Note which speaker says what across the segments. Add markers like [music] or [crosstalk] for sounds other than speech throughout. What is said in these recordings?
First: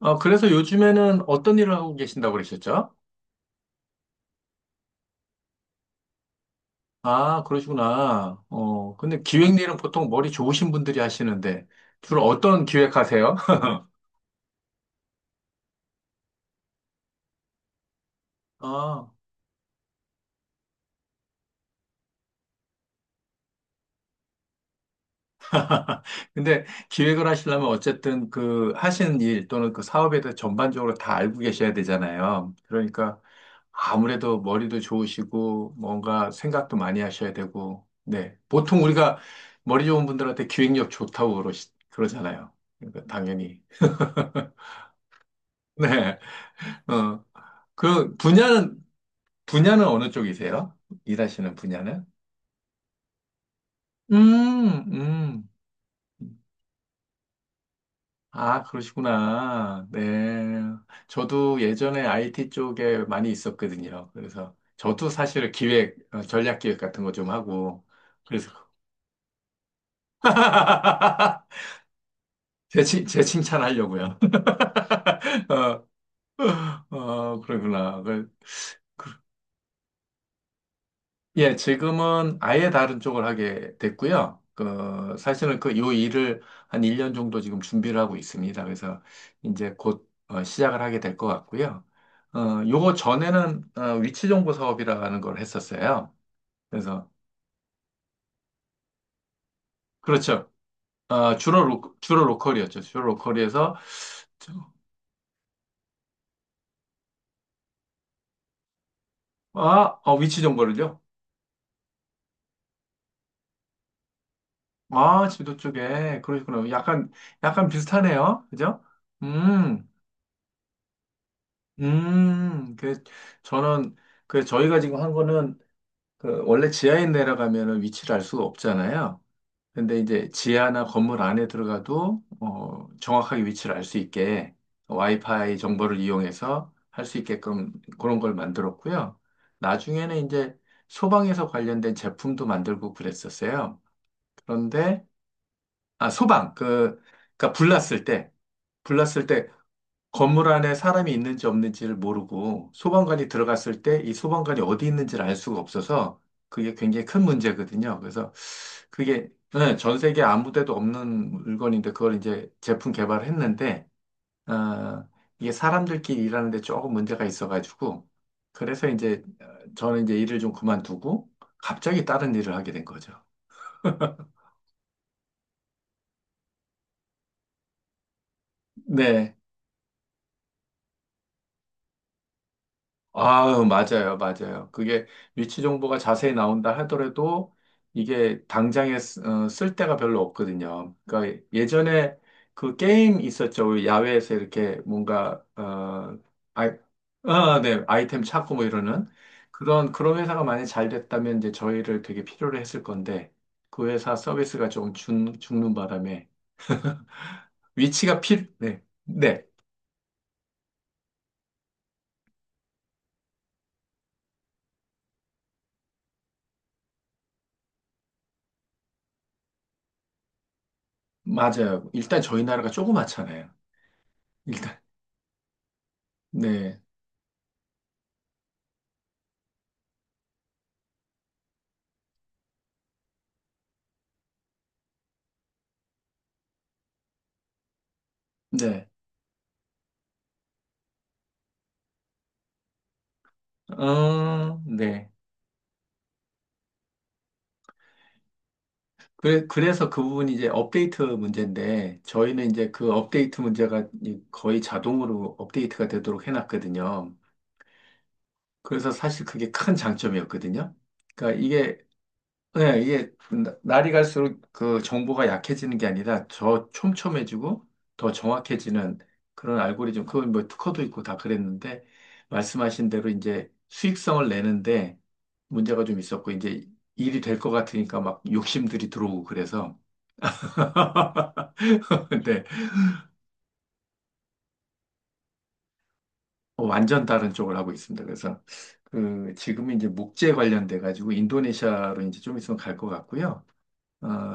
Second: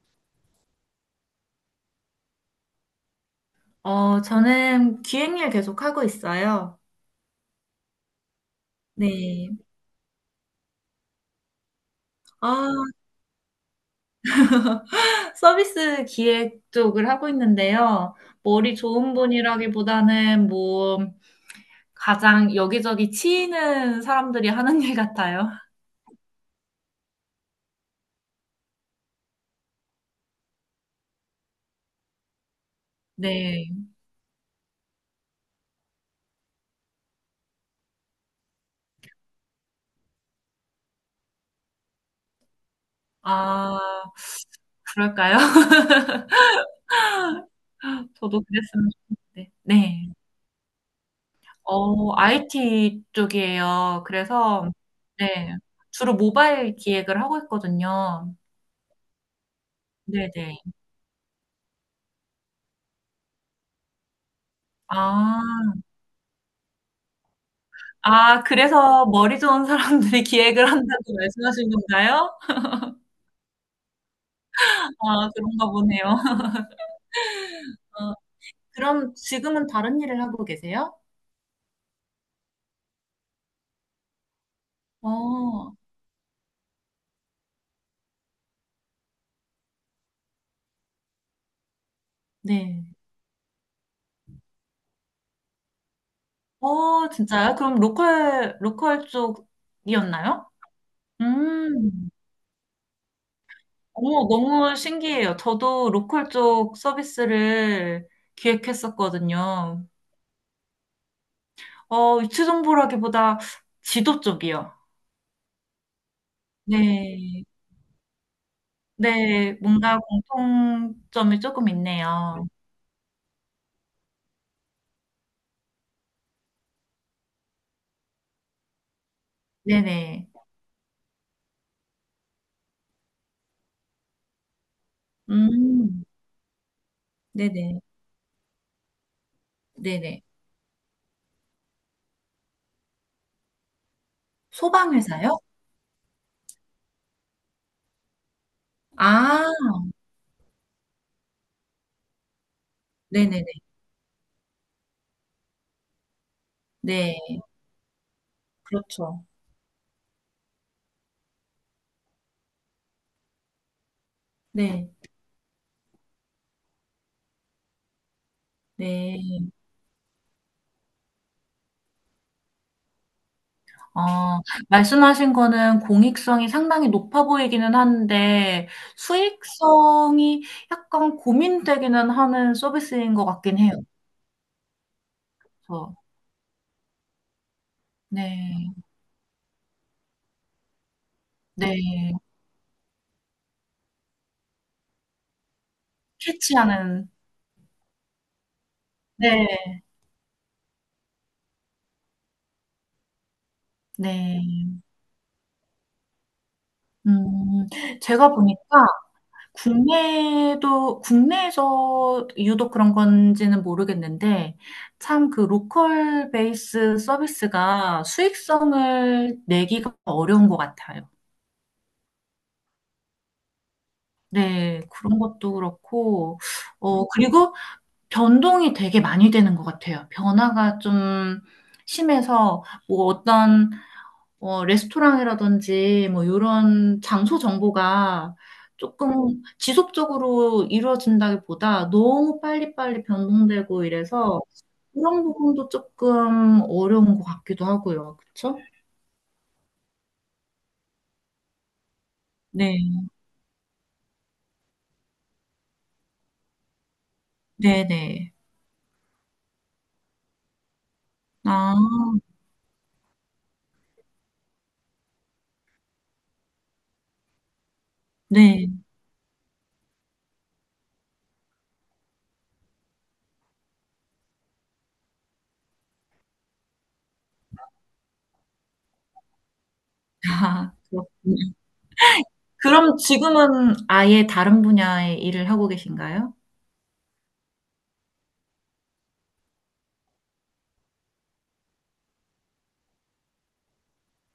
Speaker 1: 아, 그래서 요즘에는 어떤 일을 하고 계신다고 그러셨죠?
Speaker 2: 저는 기획일 계속 하고 있어요.
Speaker 1: 아, 그러시구나. 근데
Speaker 2: 네.
Speaker 1: 기획 일은 보통 머리 좋으신 분들이 하시는데, 주로 어떤
Speaker 2: 아,
Speaker 1: 기획하세요? [laughs]
Speaker 2: 서비스 기획 쪽을 하고 있는데요. 머리
Speaker 1: 아,
Speaker 2: 좋은 분이라기보다는 가장 여기저기 치이는 사람들이 하는 일 같아요.
Speaker 1: 근데 기획을 하시려면 어쨌든 그 하시는 일 또는 그 사업에 대해 전반적으로 다 알고 계셔야 되잖아요. 그러니까
Speaker 2: 네.
Speaker 1: 아무래도 머리도 좋으시고, 뭔가 생각도 많이 하셔야 되고, 네. 보통 우리가 머리 좋은 분들한테 기획력 좋다고 그러잖아요. 그러니까 당연히.
Speaker 2: 아, 그럴까요?
Speaker 1: [laughs]
Speaker 2: [laughs]
Speaker 1: 네. 어. 그
Speaker 2: 저도
Speaker 1: 분야는
Speaker 2: 그랬으면 좋겠는데.
Speaker 1: 분야는
Speaker 2: 네.
Speaker 1: 어느 쪽이세요? 일하시는 분야는?
Speaker 2: 어, IT 쪽이에요. 그래서,
Speaker 1: 음, 음.
Speaker 2: 네. 주로 모바일 기획을 하고 있거든요.
Speaker 1: 아, 그러시구나. 네.
Speaker 2: 네네.
Speaker 1: 저도 예전에 IT 쪽에 많이 있었거든요. 그래서 저도
Speaker 2: 아.
Speaker 1: 사실 기획, 전략 기획 같은 거 좀 하고
Speaker 2: 아
Speaker 1: 그래서
Speaker 2: 그래서 머리 좋은 사람들이 [laughs] 기획을 한다고
Speaker 1: [laughs]
Speaker 2: 말씀하신 건가요?
Speaker 1: 제, 제 칭찬하려고요.
Speaker 2: 아
Speaker 1: [laughs]
Speaker 2: 그런가
Speaker 1: 어,
Speaker 2: 보네요.
Speaker 1: 어, 그러구나.
Speaker 2: 어
Speaker 1: 그,
Speaker 2: 그럼 지금은 다른 일을 하고 계세요?
Speaker 1: 예, 지금은 아예 다른 쪽을 하게 됐고요. 그, 사실은
Speaker 2: 어
Speaker 1: 그, 요 일을 한 1년 정도 지금 준비를 하고 있습니다. 그래서 이제 곧 시작을 하게 될 것 같고요. 어,
Speaker 2: 네.
Speaker 1: 요거 전에는 어, 위치정보 사업이라는 걸 했었어요. 그래서,
Speaker 2: 어 진짜요? 그럼 로컬
Speaker 1: 그렇죠.
Speaker 2: 쪽이었나요?
Speaker 1: 어,
Speaker 2: 음.
Speaker 1: 주로 로컬이었죠. 주로 로컬에서,
Speaker 2: 오,
Speaker 1: 저-
Speaker 2: 너무 신기해요. 저도 로컬 쪽 서비스를 기획했었거든요.
Speaker 1: 아, 어, 위치정보를요?
Speaker 2: 어 위치 정보라기보다 지도 쪽이요.
Speaker 1: 아, 지도 쪽에. 그러시구나. 약간,
Speaker 2: 네.
Speaker 1: 약간 비슷하네요. 그죠?
Speaker 2: 네.
Speaker 1: 음.
Speaker 2: 뭔가 공통점이 조금 있네요.
Speaker 1: 그, 저는, 그, 저희가 지금 한 거는, 그, 원래 지하에 내려가면은 위치를 알 수가 없잖아요. 근데 이제
Speaker 2: 네네.
Speaker 1: 지하나 건물 안에 들어가도, 어, 정확하게 위치를 알 수 있게 와이파이 정보를
Speaker 2: 음.
Speaker 1: 이용해서 할 수 있게끔
Speaker 2: 네네.
Speaker 1: 그런 걸 만들었고요.
Speaker 2: 네네.
Speaker 1: 나중에는 이제 소방에서 관련된 제품도 만들고 그랬었어요. 그런데,
Speaker 2: 소방회사요?
Speaker 1: 아, 소방, 그, 그니까 불났을
Speaker 2: 아.
Speaker 1: 때 건물 안에 사람이 있는지 없는지를 모르고 소방관이
Speaker 2: 네네네.
Speaker 1: 들어갔을 때 이 소방관이 어디 있는지를 알 수가 없어서 그게 굉장히
Speaker 2: 네.
Speaker 1: 큰 문제거든요. 그래서
Speaker 2: 그렇죠.
Speaker 1: 그게 네, 전 세계 아무 데도 없는 물건인데 그걸 이제 제품 개발했는데
Speaker 2: 네.
Speaker 1: 어, 이게 사람들끼리 일하는 데 조금 문제가 있어가지고 그래서 이제
Speaker 2: 네.
Speaker 1: 저는 이제 일을 좀 그만두고 갑자기 다른 일을 하게 된 거죠.
Speaker 2: 어 말씀하신 거는 공익성이 상당히 높아 보이기는 한데
Speaker 1: 네.
Speaker 2: 수익성이 약간 고민되기는 하는 서비스인 것 같긴
Speaker 1: 아유,
Speaker 2: 해요.
Speaker 1: 맞아요, 맞아요. 그게 위치
Speaker 2: 그래서
Speaker 1: 정보가 자세히 나온다 하더라도 이게
Speaker 2: 네.
Speaker 1: 당장에 쓸 데가 별로 없거든요. 그러니까
Speaker 2: 네.
Speaker 1: 예전에 그 게임 있었죠. 우리 야외에서 이렇게 뭔가, 어, 아이,
Speaker 2: 캐치하는
Speaker 1: 어, 네, 아이템 찾고 뭐 이러는
Speaker 2: 네.
Speaker 1: 그런 회사가 많이 잘 됐다면 이제 저희를 되게 필요로 했을 건데 그 회사 서비스가
Speaker 2: 네.
Speaker 1: 죽는 바람에
Speaker 2: 음.
Speaker 1: 위치가
Speaker 2: 제가
Speaker 1: 필,
Speaker 2: 보니까
Speaker 1: 네, 네,
Speaker 2: 국내도, 국내에서 유독 그런 건지는 모르겠는데, 참 그 로컬 베이스 서비스가 수익성을 내기가 어려운 것 같아요.
Speaker 1: 맞아요. 일단 저희 나라가 조그맣잖아요. 일단,
Speaker 2: 네, 그런 것도 그렇고,
Speaker 1: 네,
Speaker 2: 어, 그리고 변동이 되게 많이 되는 것 같아요. 변화가 좀 심해서, 뭐 어떤 어, 레스토랑이라든지 뭐 이런 장소 정보가
Speaker 1: 네.
Speaker 2: 조금 지속적으로 이루어진다기보다 너무 빨리빨리 변동되고 이래서
Speaker 1: 어, 네.
Speaker 2: 그런 부분도 조금 어려운 것 같기도 하고요. 그쵸?
Speaker 1: 그래, 그래서 그 부분이 이제 업데이트 문제인데, 저희는 이제
Speaker 2: 네,
Speaker 1: 그 업데이트 문제가 거의 자동으로 업데이트가 되도록 해놨거든요.
Speaker 2: 네네.
Speaker 1: 그래서 사실 그게 큰 장점이었거든요. 그러니까
Speaker 2: 아,
Speaker 1: 이게 네, 이게 날이 갈수록 그 정보가 약해지는 게 아니라 더 촘촘해지고 더
Speaker 2: 네.
Speaker 1: 정확해지는 그런 알고리즘, 그건 뭐 특허도 있고 다 그랬는데 말씀하신 대로 이제 수익성을 내는데 문제가 좀 있었고 이제 일이 될 것 같으니까 막 욕심들이 들어오고 그래서
Speaker 2: 아, 그렇군요.
Speaker 1: [laughs] 근데
Speaker 2: 그럼 지금은 아예 다른 분야의 일을 하고 계신가요?
Speaker 1: 완전 다른 쪽을 하고 있습니다. 그래서 그 지금 이제 목재 관련돼 가지고 인도네시아로 이제 좀 있으면 갈 것 같고요.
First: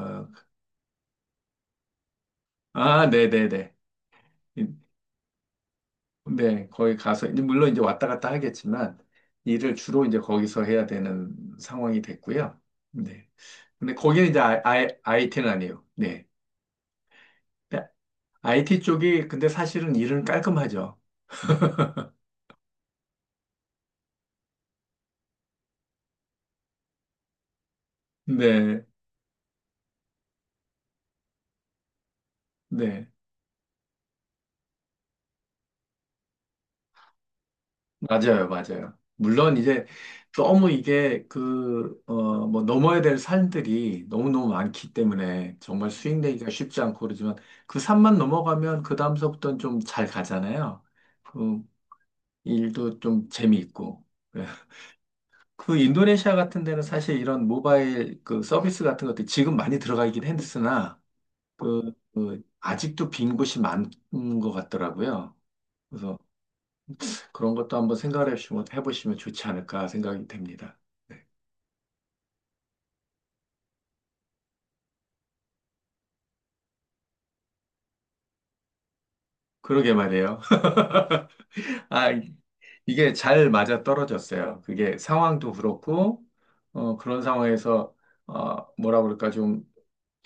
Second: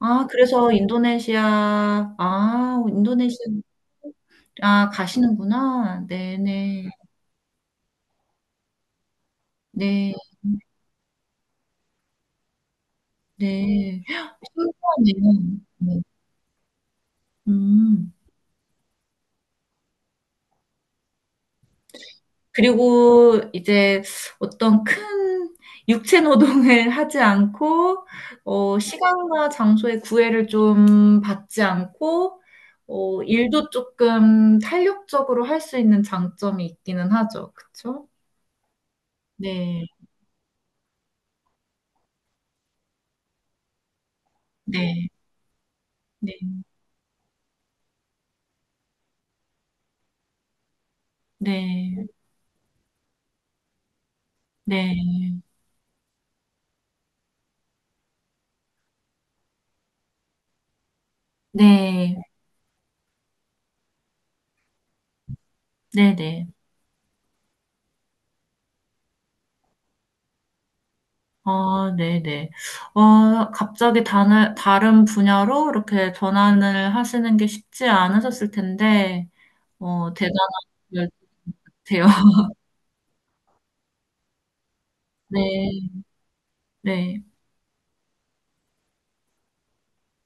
Speaker 2: 아, 그래서 인도네시아, 아,
Speaker 1: 아,
Speaker 2: 인도네시아,
Speaker 1: 네네네.
Speaker 2: 아, 가시는구나.
Speaker 1: 네,
Speaker 2: 네네.
Speaker 1: 거기 가서, 이제 물론 이제 왔다 갔다 하겠지만, 일을 주로
Speaker 2: 네.
Speaker 1: 이제 거기서 해야 되는 상황이 됐고요. 네. 근데
Speaker 2: 네.
Speaker 1: 거기는 이제
Speaker 2: 신기하네요.
Speaker 1: IT는 아니에요.
Speaker 2: 네.
Speaker 1: 네. 네,
Speaker 2: 음.
Speaker 1: IT 쪽이, 근데 사실은 일은 깔끔하죠.
Speaker 2: 그리고 이제 어떤 큰 육체 노동을 [laughs] 하지 않고 어
Speaker 1: 네,
Speaker 2: 시간과 장소의 구애를 좀 받지 않고
Speaker 1: 네.
Speaker 2: 어 일도 조금 탄력적으로 할 수 있는 장점이 있기는 하죠. 그쵸?
Speaker 1: 맞아요, 맞아요. 물론
Speaker 2: 네.
Speaker 1: 이제 너무 이게 그, 어, 뭐 넘어야 될 산들이 너무너무 많기
Speaker 2: 네.
Speaker 1: 때문에 정말 수익
Speaker 2: 네.
Speaker 1: 내기가 쉽지 않고 그러지만 그 산만 넘어가면 그 다음서부터는 좀 잘 가잖아요. 그
Speaker 2: 네.
Speaker 1: 일도 좀 재미있고. 예.
Speaker 2: 네.
Speaker 1: 그 인도네시아 같은 데는 사실 이런 모바일 그 서비스 같은 것들이 지금 많이 들어가 있긴 했으나, 그,
Speaker 2: 네.
Speaker 1: 그 아직도 빈 곳이 많은 것 같더라고요. 그래서
Speaker 2: 네네.
Speaker 1: 그런 것도 한번 생각을 해보시면 좋지 않을까 생각이 됩니다. 네.
Speaker 2: 아, 네네. 어, 갑자기 다른 분야로 이렇게 전환을 하시는 게 쉽지 않으셨을 텐데,
Speaker 1: 그러게
Speaker 2: 어,
Speaker 1: 말이에요.
Speaker 2: 대단한 것 같아요.
Speaker 1: 아,
Speaker 2: [laughs]
Speaker 1: 이게 잘 맞아 떨어졌어요. 그게 상황도
Speaker 2: 네,
Speaker 1: 그렇고, 어, 그런
Speaker 2: 네,
Speaker 1: 상황에서, 어, 뭐라 그럴까, 좀,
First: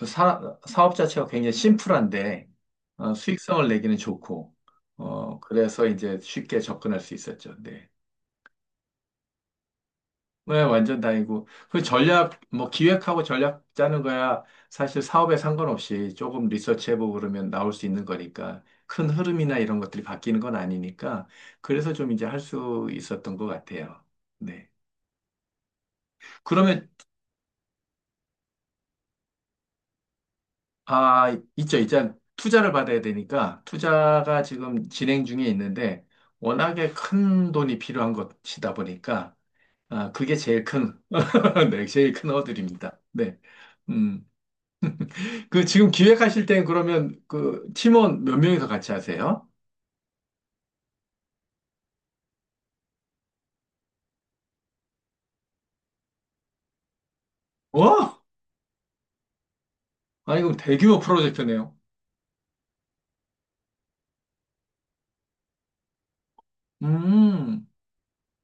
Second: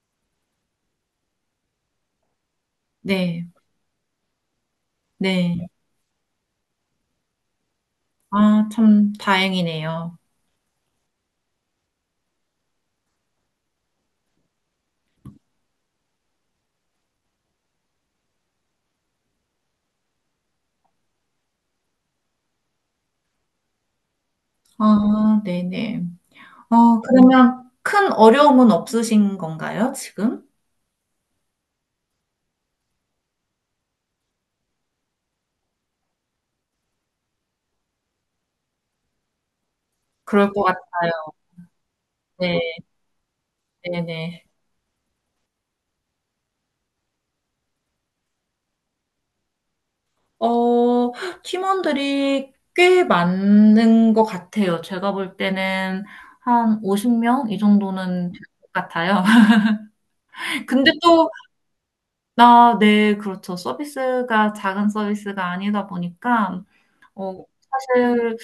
Speaker 1: 사업 자체가 굉장히 심플한데, 어,
Speaker 2: 네,
Speaker 1: 수익성을 내기는 좋고, 어,
Speaker 2: 네.
Speaker 1: 그래서 이제 쉽게 접근할 수 있었죠. 네.
Speaker 2: 아, 참 다행이네요.
Speaker 1: 네, 완전 다이고. 그 전략, 뭐 기획하고 전략 짜는 거야. 사실 사업에 상관없이 조금 리서치해보고 그러면 나올 수 있는 거니까. 큰 흐름이나 이런 것들이 바뀌는 건 아니니까. 그래서 좀 이제 할 수 있었던 것 같아요. 네.
Speaker 2: 아, 네네.
Speaker 1: 그러면,
Speaker 2: 어, 그러면 큰 어려움은 없으신 건가요, 지금?
Speaker 1: 아, 있죠. 이제 투자를 받아야 되니까 투자가 지금 진행 중에 있는데 워낙에 큰 돈이 필요한 것이다 보니까 아, 그게
Speaker 2: 그럴 것
Speaker 1: 제일 큰,
Speaker 2: 같아요.
Speaker 1: [laughs] 네, 제일 큰
Speaker 2: 네,
Speaker 1: 허들입니다. 네. 음.
Speaker 2: 네네.
Speaker 1: 그 지금 기획하실 땐 그러면 그 팀원 몇 명이서 같이 하세요?
Speaker 2: 어, 팀원들이 꽤 많은 것 같아요. 제가 볼 때는 한 50명 이
Speaker 1: 와!
Speaker 2: 정도는 될 것 같아요.
Speaker 1: 아, 이거
Speaker 2: [laughs] 근데
Speaker 1: 대규모
Speaker 2: 또,
Speaker 1: 프로젝트네요.
Speaker 2: 나, 네, 그렇죠. 서비스가 작은 서비스가 아니다 보니까, 어,
Speaker 1: 음,
Speaker 2: 사실,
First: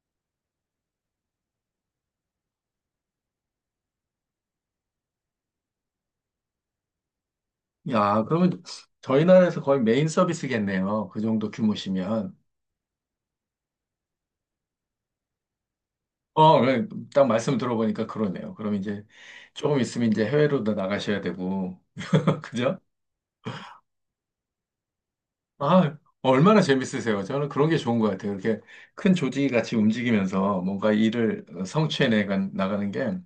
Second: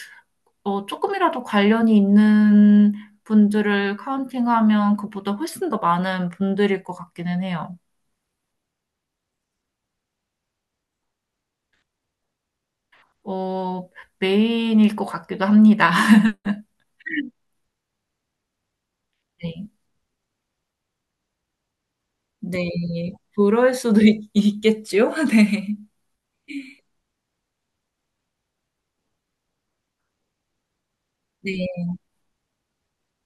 Speaker 2: 어, 조금이라도 관련이 있는 분들을 카운팅하면 그보다 훨씬 더 많은 분들일 것 같기는 해요.
Speaker 1: 야, 그러면 저희 나라에서 거의 메인 서비스겠네요. 그 정도 규모시면.
Speaker 2: 어, 메인일 것 같기도 합니다. [laughs]
Speaker 1: 어, 네, 딱 말씀 들어보니까 그러네요. 그럼 이제
Speaker 2: 네.
Speaker 1: 조금 있으면 이제 해외로도 나가셔야 되고. [laughs]
Speaker 2: 네.
Speaker 1: 그죠?
Speaker 2: 그럴 수도 있겠죠. [laughs] 네.
Speaker 1: 아, 얼마나 재밌으세요. 저는 그런 게 좋은 것 같아요. 이렇게 큰 조직이 같이 움직이면서 뭔가 일을
Speaker 2: 네.
Speaker 1: 성취해 나가는 게.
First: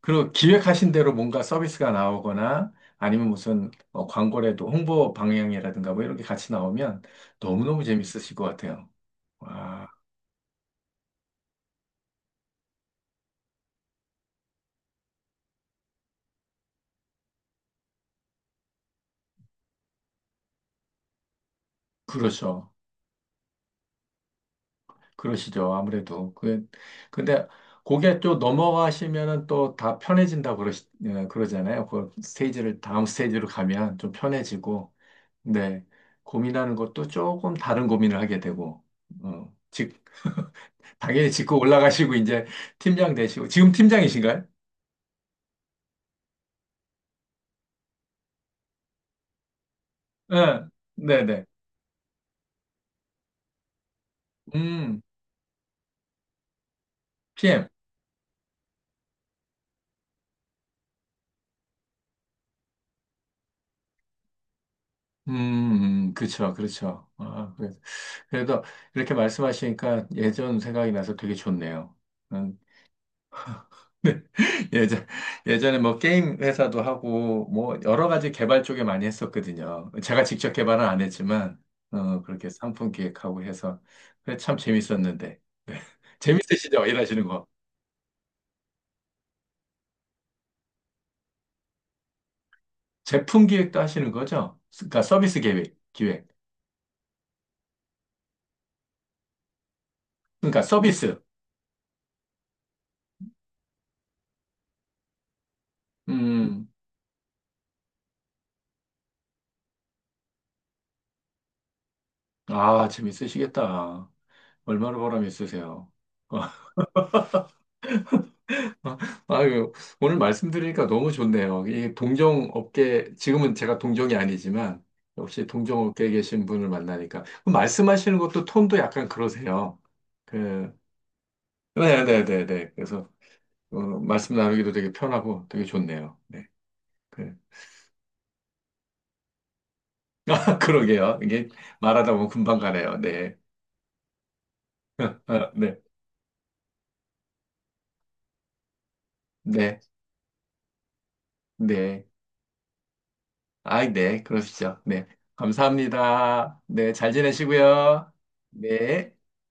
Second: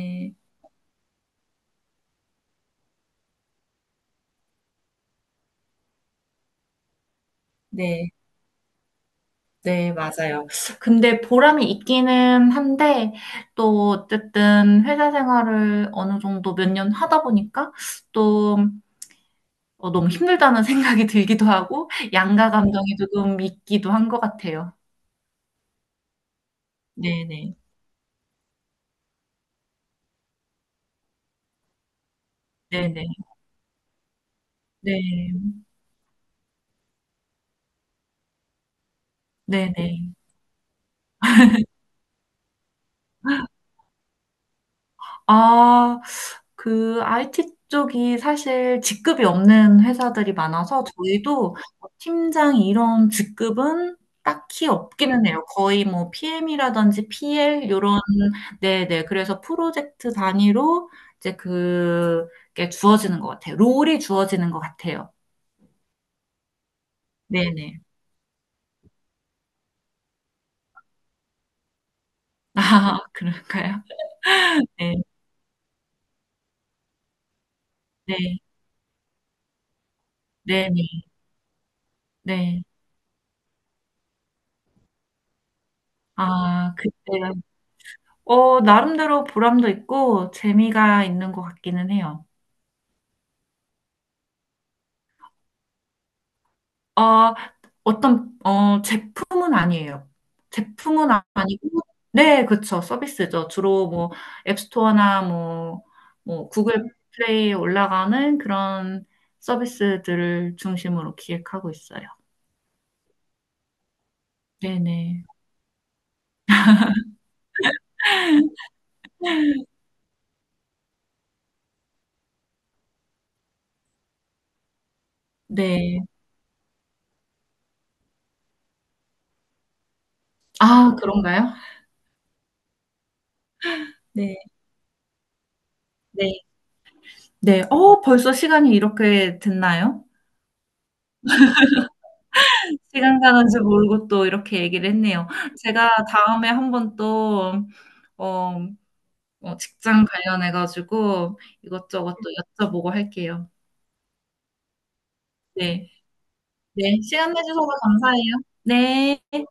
Speaker 1: 그리고 기획하신 대로 뭔가 서비스가 나오거나 아니면 무슨 어, 광고라도 홍보 방향이라든가 뭐 이런 게 같이 나오면 너무너무
Speaker 2: 네.
Speaker 1: 재밌으실 것 같아요. 와,
Speaker 2: 네, 맞아요. 근데 보람이 있기는 한데, 또, 어쨌든, 회사 생활을 어느 정도 몇 년 하다 보니까, 또, 어, 너무 힘들다는 [laughs] 생각이 들기도 하고, 양가
Speaker 1: 그렇죠.
Speaker 2: 감정이 조금 있기도 한 것 같아요.
Speaker 1: 그러시죠. 아무래도. 그, 근데
Speaker 2: 네네.
Speaker 1: 거기에 또 넘어가시면은 또 다 편해진다고 그러잖아요. 그 스테이지를, 다음
Speaker 2: 네네.
Speaker 1: 스테이지로 가면 좀 편해지고,
Speaker 2: 네.
Speaker 1: 네. 고민하는 것도 조금 다른 고민을 하게 되고, 어, 즉,
Speaker 2: 네네.
Speaker 1: 당연히 짚고 올라가시고, 이제 팀장 되시고, 지금 팀장이신가요?
Speaker 2: 아, 그 IT 쪽이 사실 직급이 없는 회사들이
Speaker 1: 예,
Speaker 2: 많아서
Speaker 1: 네네.
Speaker 2: 저희도 뭐 팀장 이런 직급은 딱히
Speaker 1: 음,
Speaker 2: 없기는 해요. 거의 뭐 PM이라든지
Speaker 1: PM.
Speaker 2: PL 요런 네네. 그래서 프로젝트 단위로 이제 그게 주어지는 것 같아요. 롤이 주어지는 것 같아요.
Speaker 1: 그쵸, 그렇죠. 아, 그래서,
Speaker 2: 네네. [laughs]
Speaker 1: 그래도 이렇게 말씀하시니까 예전 생각이 나서 되게 좋네요. 음,
Speaker 2: 아, 그런가요?
Speaker 1: [laughs] 네.
Speaker 2: 네,
Speaker 1: 예전, 예전에 뭐 게임 회사도 하고, 뭐 여러 가지
Speaker 2: 네,
Speaker 1: 개발 쪽에 많이 했었거든요. 제가 직접
Speaker 2: 네, 네.
Speaker 1: 개발은 안 했지만, 어, 그렇게
Speaker 2: 네.
Speaker 1: 상품 기획하고 해서. 그래, 참 재밌었는데.
Speaker 2: 아,
Speaker 1: 재밌으시죠? 일하시는
Speaker 2: 그때
Speaker 1: 거.
Speaker 2: 어, 나름대로 보람도 있고 재미가 있는 것 같기는 해요.
Speaker 1: 제품 기획도 하시는 거죠? 그러니까 서비스 기획, 기획.
Speaker 2: 어, 제품은 아니에요.
Speaker 1: 그러니까
Speaker 2: 제품은
Speaker 1: 서비스.
Speaker 2: 아니고, 네, 그쵸. 서비스죠. 주로 뭐, 앱스토어나 뭐, 뭐,
Speaker 1: 음.
Speaker 2: 구글 플레이에 올라가는 그런 서비스들을 중심으로 기획하고 있어요.
Speaker 1: 아, 재밌으시겠다. 얼마나 보람
Speaker 2: 네네.
Speaker 1: 있으세요? [laughs] 아유, 오늘 말씀드리니까 너무 좋네요. 이 동종업계, 지금은 제가 동종이 아니지만, 역시
Speaker 2: 네.
Speaker 1: 동종업계에 계신 분을 만나니까. 그럼 말씀하시는 것도 톤도 약간 그러세요. 그,
Speaker 2: 아, 그런가요?
Speaker 1: 네네네네. 그래서, 어, 말씀
Speaker 2: 네.
Speaker 1: 나누기도 되게 편하고 되게 좋네요.
Speaker 2: 네.
Speaker 1: 네. 그,
Speaker 2: 네. 어, 벌써 시간이 이렇게 됐나요?
Speaker 1: [laughs] 아, 그러게요. 이게 말하다 보면 금방 가네요.
Speaker 2: 시간
Speaker 1: 네.
Speaker 2: 가는 줄 모르고 또 이렇게 얘기를
Speaker 1: [laughs]
Speaker 2: 했네요.
Speaker 1: 아, 네.
Speaker 2: 제가 다음에 한번 또, 어, 어,
Speaker 1: 네.
Speaker 2: 직장 관련해가지고
Speaker 1: 네.
Speaker 2: 이것저것 또 여쭤보고 할게요.
Speaker 1: 아, 네, 그러시죠. 네,
Speaker 2: 네.
Speaker 1: 감사합니다. 네,
Speaker 2: 네.
Speaker 1: 잘
Speaker 2: 시간 내주셔서
Speaker 1: 지내시고요.
Speaker 2: 감사해요.
Speaker 1: 네.
Speaker 2: 네.